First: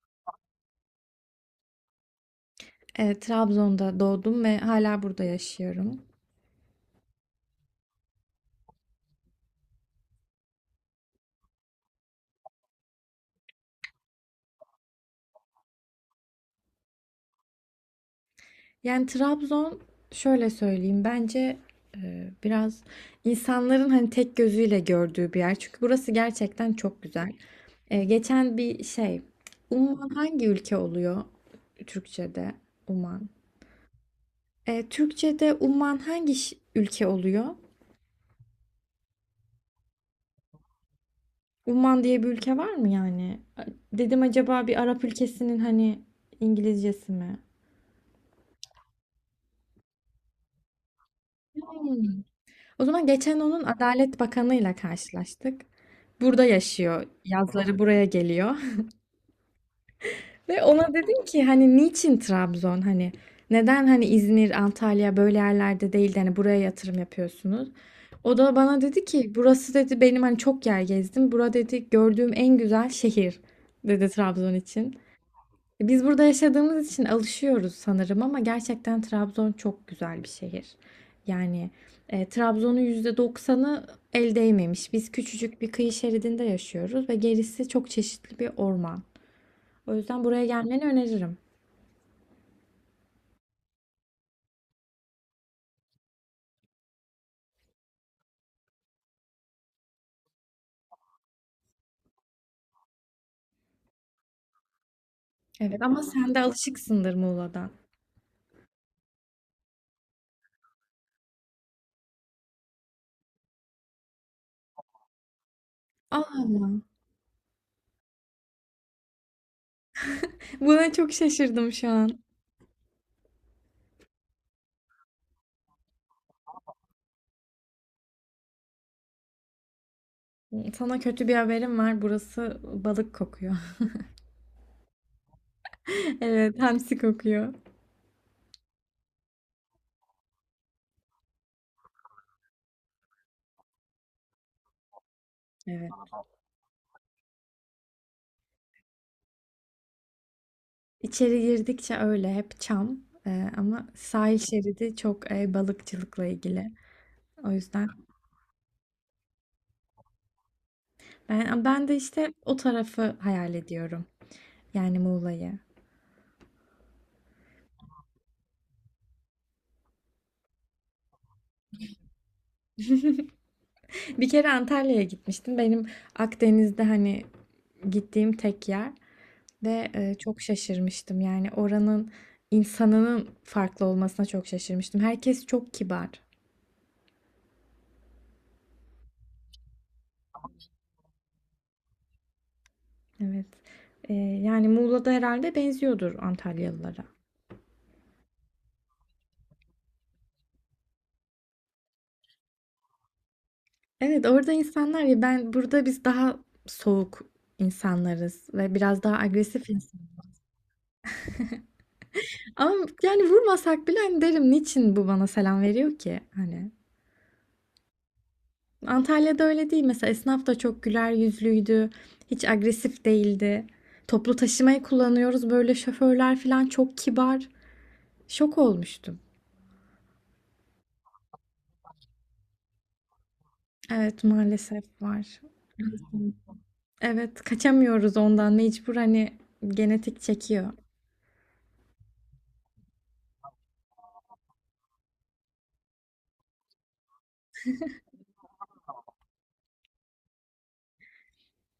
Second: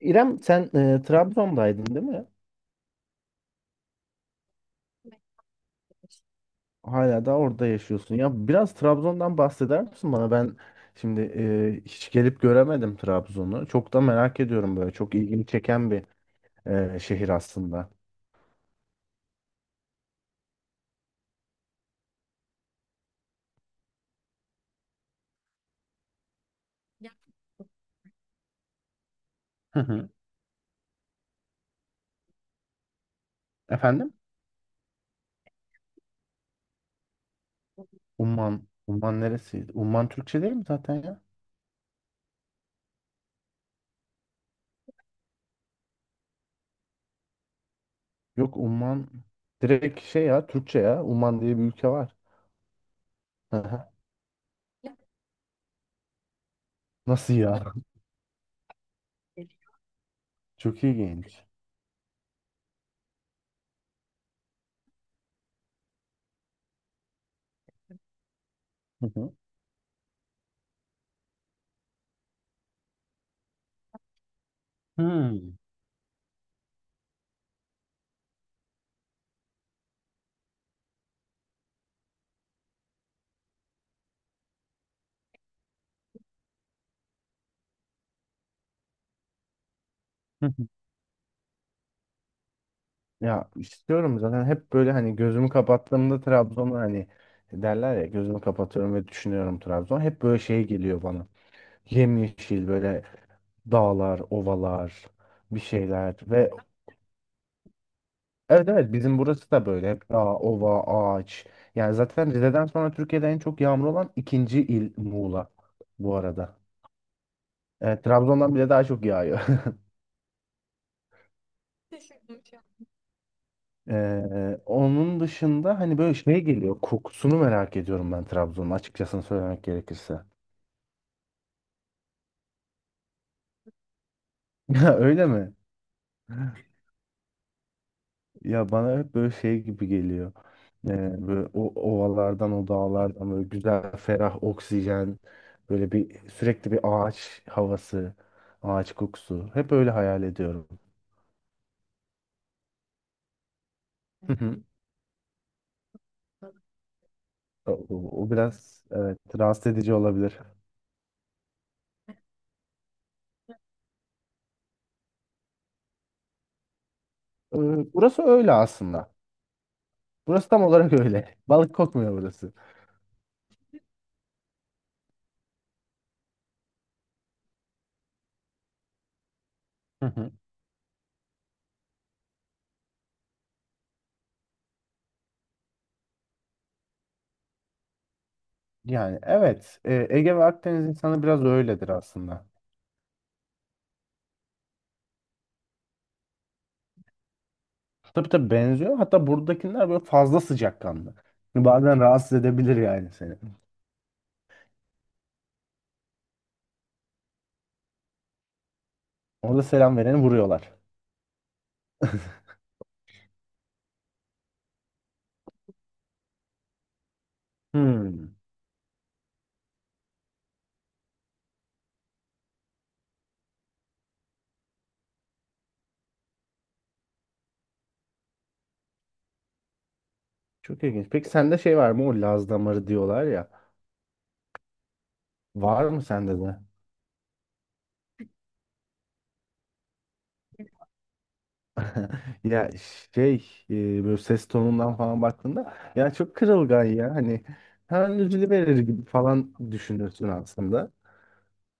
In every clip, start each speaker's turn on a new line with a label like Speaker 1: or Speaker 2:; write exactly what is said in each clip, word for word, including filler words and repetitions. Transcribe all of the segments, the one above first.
Speaker 1: İrem sen e, Trabzon'daydın değil mi?
Speaker 2: Evet, Trabzon'da doğdum ve hala burada yaşıyorum.
Speaker 1: Hala da orada yaşıyorsun. Ya biraz Trabzon'dan bahseder misin bana? Ben şimdi e, hiç gelip göremedim Trabzon'u. Çok da merak ediyorum böyle. Çok ilgimi çeken bir e, şehir aslında.
Speaker 2: Yani Trabzon şöyle söyleyeyim bence e, biraz insanların hani tek gözüyle gördüğü bir yer. Çünkü burası gerçekten çok güzel. E, geçen bir şey
Speaker 1: Hı hı.
Speaker 2: Umman hangi ülke oluyor Türkçe'de? Umman.
Speaker 1: Efendim?
Speaker 2: E, Türkçe'de Umman hangi ş- ülke oluyor?
Speaker 1: Umman. Umman neresiydi? Umman Türkçe değil mi zaten ya?
Speaker 2: Umman diye bir ülke var mı yani? Dedim acaba bir Arap ülkesinin hani İngilizcesi mi?
Speaker 1: Yok Umman direkt şey ya Türkçe ya. Umman diye bir ülke var.
Speaker 2: O zaman geçen
Speaker 1: Hı
Speaker 2: onun
Speaker 1: hı.
Speaker 2: Adalet Bakanı'yla karşılaştık. Burada yaşıyor.
Speaker 1: Nasıl ya?
Speaker 2: Yazları buraya geliyor. Ve
Speaker 1: Çok
Speaker 2: ona dedim ki
Speaker 1: ilginç.
Speaker 2: hani niçin Trabzon? Hani neden hani İzmir, Antalya böyle yerlerde değil de hani buraya yatırım yapıyorsunuz? O da bana dedi
Speaker 1: Hı
Speaker 2: ki
Speaker 1: hı.
Speaker 2: burası dedi benim hani çok yer gezdim. Bura dedi gördüğüm en güzel şehir dedi Trabzon için. Biz burada yaşadığımız için alışıyoruz sanırım ama gerçekten Trabzon çok güzel bir şehir. Yani e, Trabzon'un yüzde doksanı el değmemiş. Biz küçücük bir kıyı şeridinde yaşıyoruz ve gerisi çok çeşitli bir orman. O yüzden buraya
Speaker 1: Hmm.
Speaker 2: gelmeni öneririm.
Speaker 1: Ya istiyorum zaten hep böyle hani gözümü kapattığımda Trabzon'u hani derler ya gözümü kapatıyorum ve düşünüyorum Trabzon. Hep böyle şey geliyor bana. Yemyeşil böyle dağlar, ovalar, bir
Speaker 2: Evet ama
Speaker 1: şeyler
Speaker 2: sen de
Speaker 1: ve
Speaker 2: alışıksındır Muğla'dan.
Speaker 1: evet evet bizim burası da böyle hep dağ, ova, ağaç. Yani zaten Rize'den sonra Türkiye'de en çok yağmur olan ikinci il Muğla bu
Speaker 2: Aa,
Speaker 1: arada. Evet, Trabzon'dan bile daha çok yağıyor.
Speaker 2: buna çok şaşırdım şu an.
Speaker 1: Ee, onun dışında hani böyle şey geliyor. Kokusunu merak ediyorum ben Trabzon'un açıkçası söylemek gerekirse.
Speaker 2: Sana kötü bir haberim var. Burası balık kokuyor.
Speaker 1: Ya öyle mi?
Speaker 2: Evet, hamsi kokuyor.
Speaker 1: Ya bana hep böyle şey gibi geliyor. Ee, böyle o ovalardan, o dağlardan böyle güzel, ferah oksijen,
Speaker 2: Evet.
Speaker 1: böyle bir sürekli bir ağaç havası, ağaç kokusu. Hep öyle hayal ediyorum.
Speaker 2: İçeri girdikçe öyle hep çam. Ee, ama
Speaker 1: Hı
Speaker 2: sahil
Speaker 1: hı.
Speaker 2: şeridi çok e, balıkçılıkla ilgili. O
Speaker 1: O,
Speaker 2: yüzden
Speaker 1: o- o biraz evet rahatsız edici olabilir.
Speaker 2: ben ben de işte o tarafı hayal ediyorum. Yani Muğla'yı.
Speaker 1: Ee, burası öyle aslında. Burası tam olarak öyle. Balık kokmuyor burası.
Speaker 2: Bir kere Antalya'ya gitmiştim. Benim Akdeniz'de hani gittiğim tek yer ve
Speaker 1: Hı
Speaker 2: e,
Speaker 1: hı.
Speaker 2: çok şaşırmıştım. Yani oranın insanının farklı olmasına çok şaşırmıştım. Herkes çok kibar.
Speaker 1: Yani evet, e, Ege ve Akdeniz insanı biraz öyledir aslında.
Speaker 2: Evet. Ee, yani Muğla'da herhalde benziyordur Antalyalılara.
Speaker 1: Tabii tabii benziyor. Hatta buradakiler böyle fazla sıcakkanlı. Bazen rahatsız edebilir yani seni.
Speaker 2: Evet, orada insanlar ya ben burada biz daha soğuk insanlarız ve biraz daha
Speaker 1: Orada
Speaker 2: agresif
Speaker 1: selam
Speaker 2: insan.
Speaker 1: vereni vuruyorlar.
Speaker 2: Ama yani vurmasak bile hani derim niçin bu bana selam veriyor ki hani.
Speaker 1: Hmm.
Speaker 2: Antalya'da öyle değil. Mesela esnaf da çok güler yüzlüydü. Hiç agresif değildi. Toplu taşımayı kullanıyoruz. Böyle şoförler falan çok kibar. Şok olmuştum.
Speaker 1: Çok ilginç. Peki sende şey var mı? O Laz damarı diyorlar ya.
Speaker 2: Evet maalesef var.
Speaker 1: Var mı sende de?
Speaker 2: Evet kaçamıyoruz ondan mecbur hani genetik çekiyor.
Speaker 1: Ya şey e, böyle ses tonundan falan baktığında ya çok kırılgan ya hani hemen üzülüverir gibi falan düşünürsün aslında.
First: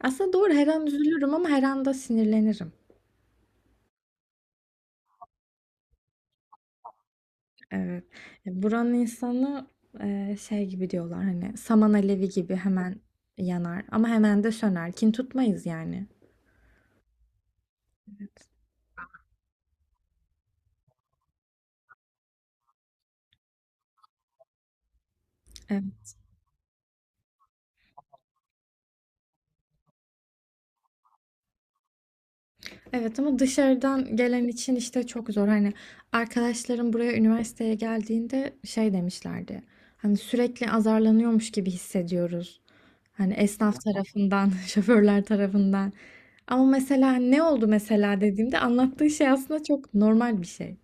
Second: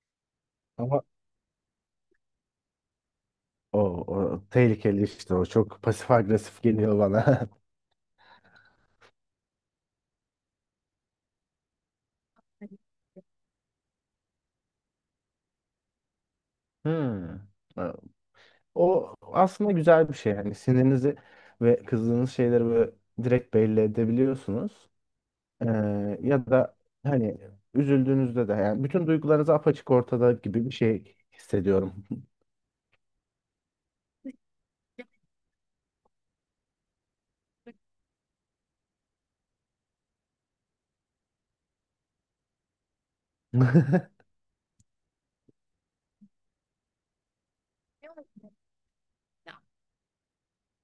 Speaker 2: Aslında doğru her an
Speaker 1: Ama
Speaker 2: üzülürüm ama her anda sinirlenirim.
Speaker 1: o, o tehlikeli işte o çok pasif agresif geliyor bana.
Speaker 2: Evet. E, Buranın insanı e, şey gibi diyorlar hani saman alevi gibi hemen yanar ama hemen de söner. Kin tutmayız yani.
Speaker 1: Hmm. O aslında güzel bir şey yani sinirinizi ve kızdığınız şeyleri böyle direkt belli edebiliyorsunuz. Ee,
Speaker 2: Evet.
Speaker 1: ya da hani üzüldüğünüzde de yani bütün duygularınız apaçık ortada gibi bir şey hissediyorum.
Speaker 2: Evet ama dışarıdan gelen için işte çok zor. Hani arkadaşlarım buraya üniversiteye geldiğinde şey demişlerdi. Hani sürekli azarlanıyormuş gibi hissediyoruz. Hani esnaf tarafından, şoförler tarafından. Ama mesela ne oldu mesela dediğimde anlattığı şey aslında çok normal bir şey.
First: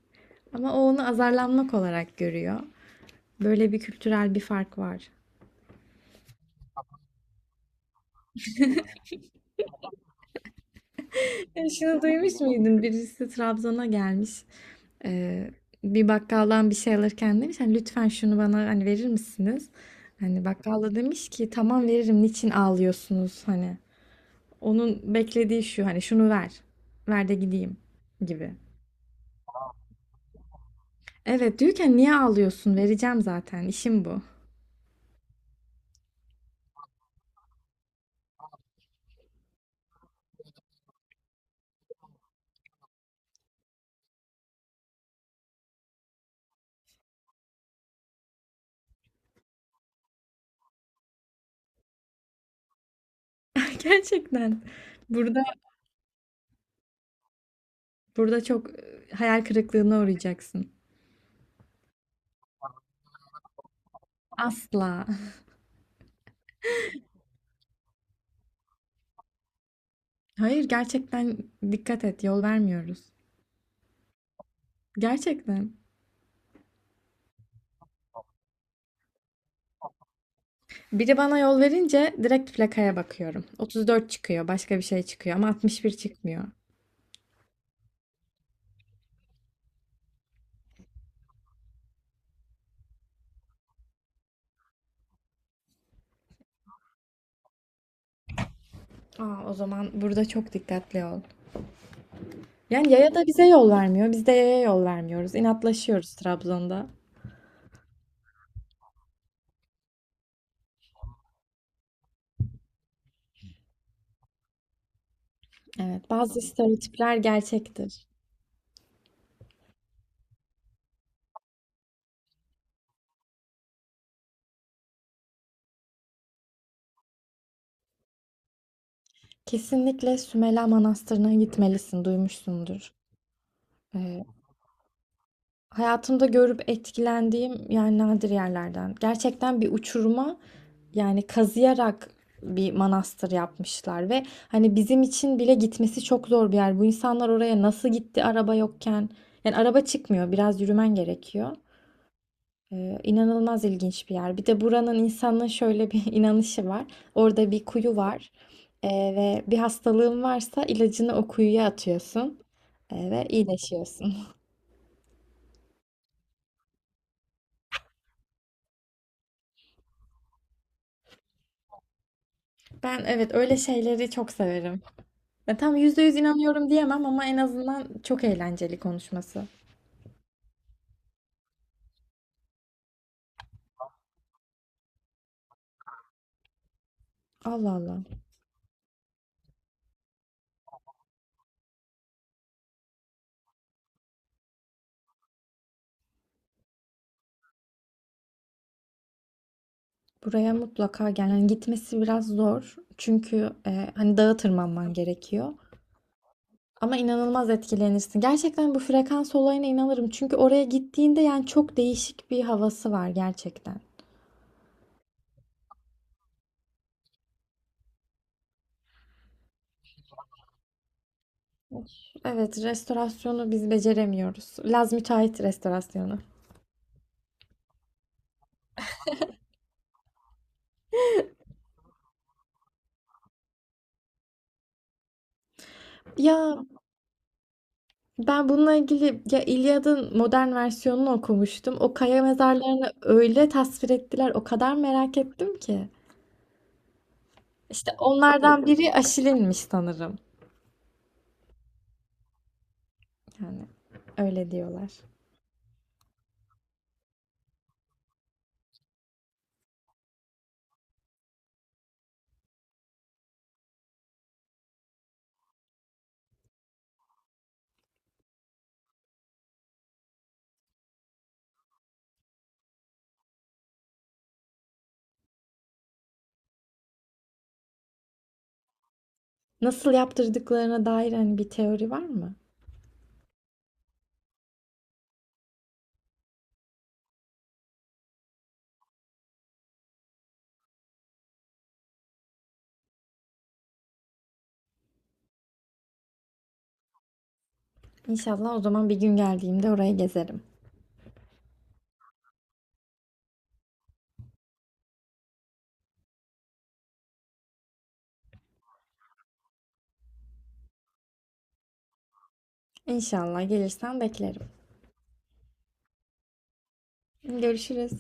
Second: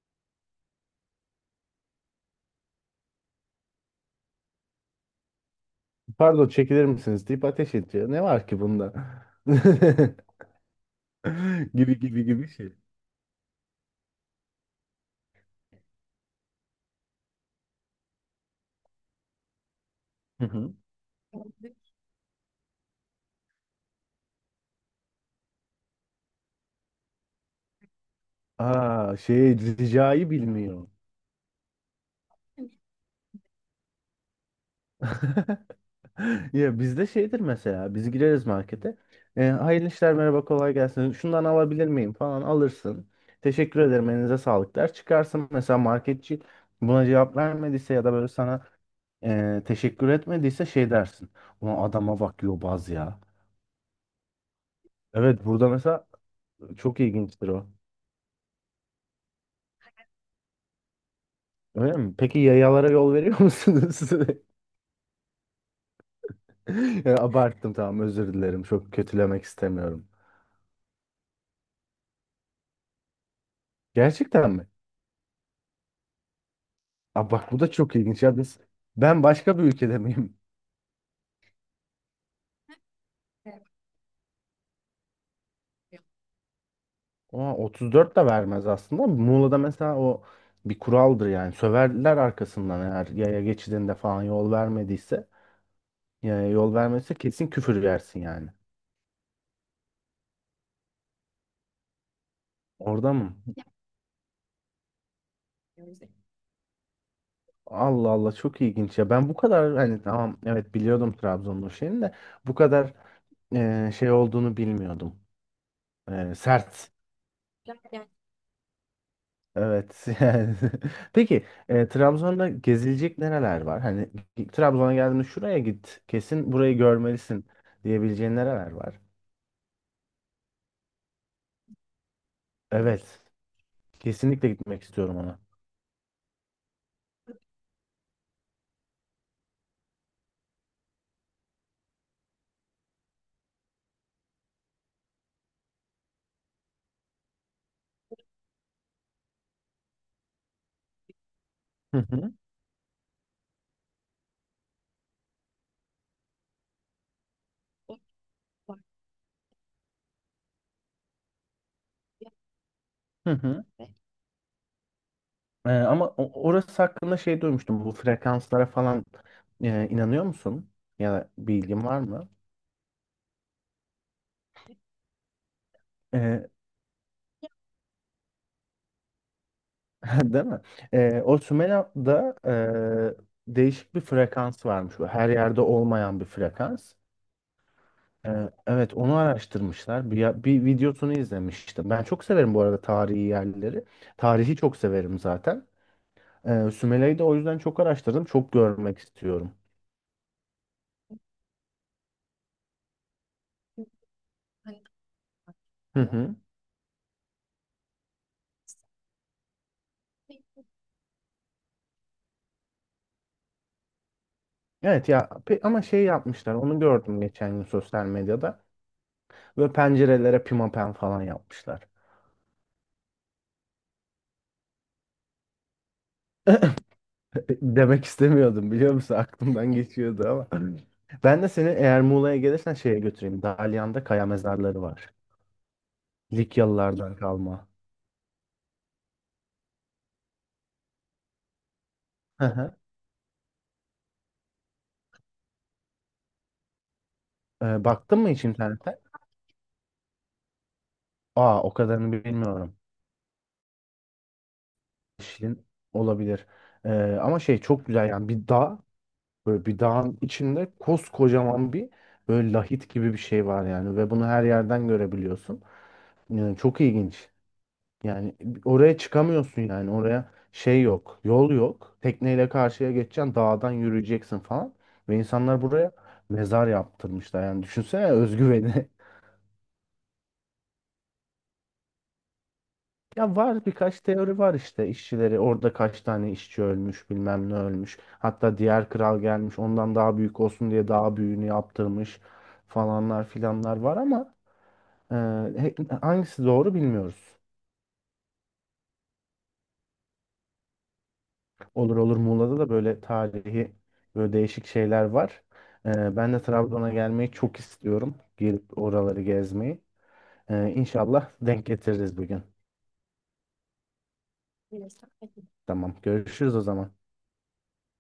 Speaker 2: Ama o onu azarlanmak olarak görüyor. Böyle bir kültürel bir fark var.
Speaker 1: Pardon çekilir misiniz deyip ateş ediyor. Ne var ki bunda?
Speaker 2: Ya
Speaker 1: Gibi
Speaker 2: şunu
Speaker 1: gibi
Speaker 2: duymuş
Speaker 1: gibi şey.
Speaker 2: muydun? Birisi Trabzon'a gelmiş. Ee, Bir bakkaldan bir şey alırken demiş hani lütfen şunu bana hani verir misiniz? Hani
Speaker 1: Hı hı.
Speaker 2: bakkal da demiş ki tamam veririm niçin ağlıyorsunuz hani. Onun beklediği şu hani şunu ver. Ver de gideyim gibi.
Speaker 1: Aa, şey ricayı bilmiyor.
Speaker 2: Evet diyorken niye ağlıyorsun? Vereceğim zaten. İşim bu.
Speaker 1: Ya bizde şeydir mesela biz gireriz markete. E, hayırlı işler merhaba kolay gelsin. Şundan alabilir miyim falan alırsın. Teşekkür ederim elinize sağlık der. Çıkarsın mesela marketçi buna cevap vermediyse ya da böyle sana e, teşekkür etmediyse şey dersin. Ulan adama bak yobaz ya.
Speaker 2: Gerçekten. Burada
Speaker 1: Evet, burada mesela çok ilginçtir o.
Speaker 2: burada çok e, hayal kırıklığına uğrayacaksın.
Speaker 1: Öyle mi? Peki yayalara yol veriyor musunuz?
Speaker 2: Asla.
Speaker 1: Ya abarttım tamam özür dilerim. Çok kötülemek istemiyorum.
Speaker 2: Hayır gerçekten dikkat et yol vermiyoruz.
Speaker 1: Gerçekten mi?
Speaker 2: Gerçekten.
Speaker 1: Aa, bak bu da çok ilginç ya biz ben başka bir ülkede miyim?
Speaker 2: Biri bana yol verince direkt plakaya bakıyorum. otuz dört çıkıyor, başka bir şey çıkıyor ama altmış bir çıkmıyor.
Speaker 1: Aa, otuz dört de vermez aslında. Muğla'da mesela o bir kuraldır yani. Söverler arkasından eğer yaya geçidinde falan yol vermediyse. Yaya yol vermezse kesin küfür yersin yani.
Speaker 2: Aa, o zaman burada çok dikkatli ol. Yani
Speaker 1: Orada
Speaker 2: yaya da
Speaker 1: mı?
Speaker 2: bize yol vermiyor, biz de yaya yol vermiyoruz. İnatlaşıyoruz Trabzon'da.
Speaker 1: Allah Allah çok ilginç ya. Ben bu kadar hani tamam evet biliyordum Trabzon'un şeyini de bu kadar e, şey olduğunu bilmiyordum.
Speaker 2: Evet,
Speaker 1: E,
Speaker 2: bazı
Speaker 1: sert.
Speaker 2: stereotipler gerçektir.
Speaker 1: Evet. Yani. Peki e, Trabzon'da gezilecek nereler var? Hani Trabzon'a geldiğinde şuraya git, kesin burayı görmelisin diyebileceğin nereler var?
Speaker 2: Kesinlikle Sümela Manastırı'na gitmelisin, duymuşsundur.
Speaker 1: Evet.
Speaker 2: Ee,
Speaker 1: Kesinlikle gitmek istiyorum ona.
Speaker 2: Hayatımda görüp etkilendiğim yani nadir yerlerden. Gerçekten bir uçuruma, yani kazıyarak bir manastır yapmışlar ve hani bizim için bile gitmesi çok zor bir yer. Bu insanlar oraya nasıl gitti araba yokken? Yani araba çıkmıyor, biraz yürümen gerekiyor.
Speaker 1: Hı hı.
Speaker 2: Ee, inanılmaz ilginç bir yer. Bir de buranın insanın şöyle bir inanışı var. Orada bir kuyu var. Ee, Ve bir hastalığın varsa ilacını o kuyuya atıyorsun. Ee, ve
Speaker 1: Hı hı.
Speaker 2: iyileşiyorsun.
Speaker 1: E, ama o- orası hakkında şey duymuştum. Bu frekanslara falan e, inanıyor musun? Ya da bilgin var mı?
Speaker 2: Ben evet öyle şeyleri çok severim. Ya tam yüzde yüz
Speaker 1: E,
Speaker 2: inanıyorum diyemem ama en azından çok eğlenceli konuşması.
Speaker 1: değil mi? E, o Sümela'da e, değişik bir frekans varmış. Bu her yerde olmayan bir frekans.
Speaker 2: Allah Allah.
Speaker 1: Ee, Evet, onu araştırmışlar. Bir, ya- bir videosunu izlemiştim. Ben çok severim bu arada tarihi yerleri. Tarihi çok severim zaten. Ee, Sümele'yi de o yüzden çok araştırdım. Çok görmek istiyorum.
Speaker 2: Buraya mutlaka gel. Yani gitmesi biraz zor. Çünkü e, hani dağa tırmanman gerekiyor.
Speaker 1: Hı hı.
Speaker 2: Ama inanılmaz etkilenirsin. Gerçekten bu frekans olayına inanırım. Çünkü oraya gittiğinde yani çok değişik bir havası var gerçekten.
Speaker 1: Evet ya pe- ama şey yapmışlar. Onu gördüm geçen gün sosyal medyada. Böyle pencerelere pimapen falan yapmışlar.
Speaker 2: Evet, restorasyonu biz beceremiyoruz. Laz müteahhit restorasyonu.
Speaker 1: Demek istemiyordum biliyor musun? Aklımdan geçiyordu ama. Ben de seni eğer Muğla'ya gelirsen şeye götüreyim. Dalyan'da kaya mezarları var.
Speaker 2: Ya
Speaker 1: Likyalılardan kalma.
Speaker 2: ben bununla ilgili ya İlyad'ın modern versiyonunu okumuştum. O kaya
Speaker 1: Hı hı.
Speaker 2: mezarlarını öyle tasvir ettiler. O kadar merak ettim ki.
Speaker 1: Ee,
Speaker 2: İşte
Speaker 1: baktın mı hiç
Speaker 2: onlardan biri
Speaker 1: internete?
Speaker 2: Aşil'inmiş sanırım.
Speaker 1: Aa, o kadarını bilmiyorum.
Speaker 2: Yani öyle diyorlar.
Speaker 1: Şirin olabilir. Ee, ama şey çok güzel yani bir dağ böyle bir dağın içinde koskocaman bir böyle lahit gibi bir şey var yani ve bunu her yerden görebiliyorsun. Yani çok ilginç. Yani oraya çıkamıyorsun yani oraya şey yok, yol yok. Tekneyle karşıya geçeceksin, dağdan yürüyeceksin falan. Ve insanlar buraya mezar yaptırmışlar. Yani düşünsene özgüveni.
Speaker 2: Nasıl yaptırdıklarına dair hani bir teori var mı?
Speaker 1: Ya var birkaç teori var işte işçileri orada kaç tane işçi ölmüş bilmem ne ölmüş. Hatta diğer kral gelmiş ondan daha büyük olsun diye daha büyüğünü yaptırmış falanlar filanlar var ama e, he- hangisi doğru bilmiyoruz.
Speaker 2: İnşallah o zaman bir gün geldiğimde orayı gezerim.
Speaker 1: Olur olur Muğla'da da böyle tarihi böyle değişik şeyler var. E, ben de Trabzon'a gelmeyi çok istiyorum. Gelip oraları gezmeyi. E, İnşallah denk getiririz bir gün.
Speaker 2: İnşallah gelirsen beklerim.
Speaker 1: Tamam görüşürüz o zaman.
Speaker 2: Görüşürüz.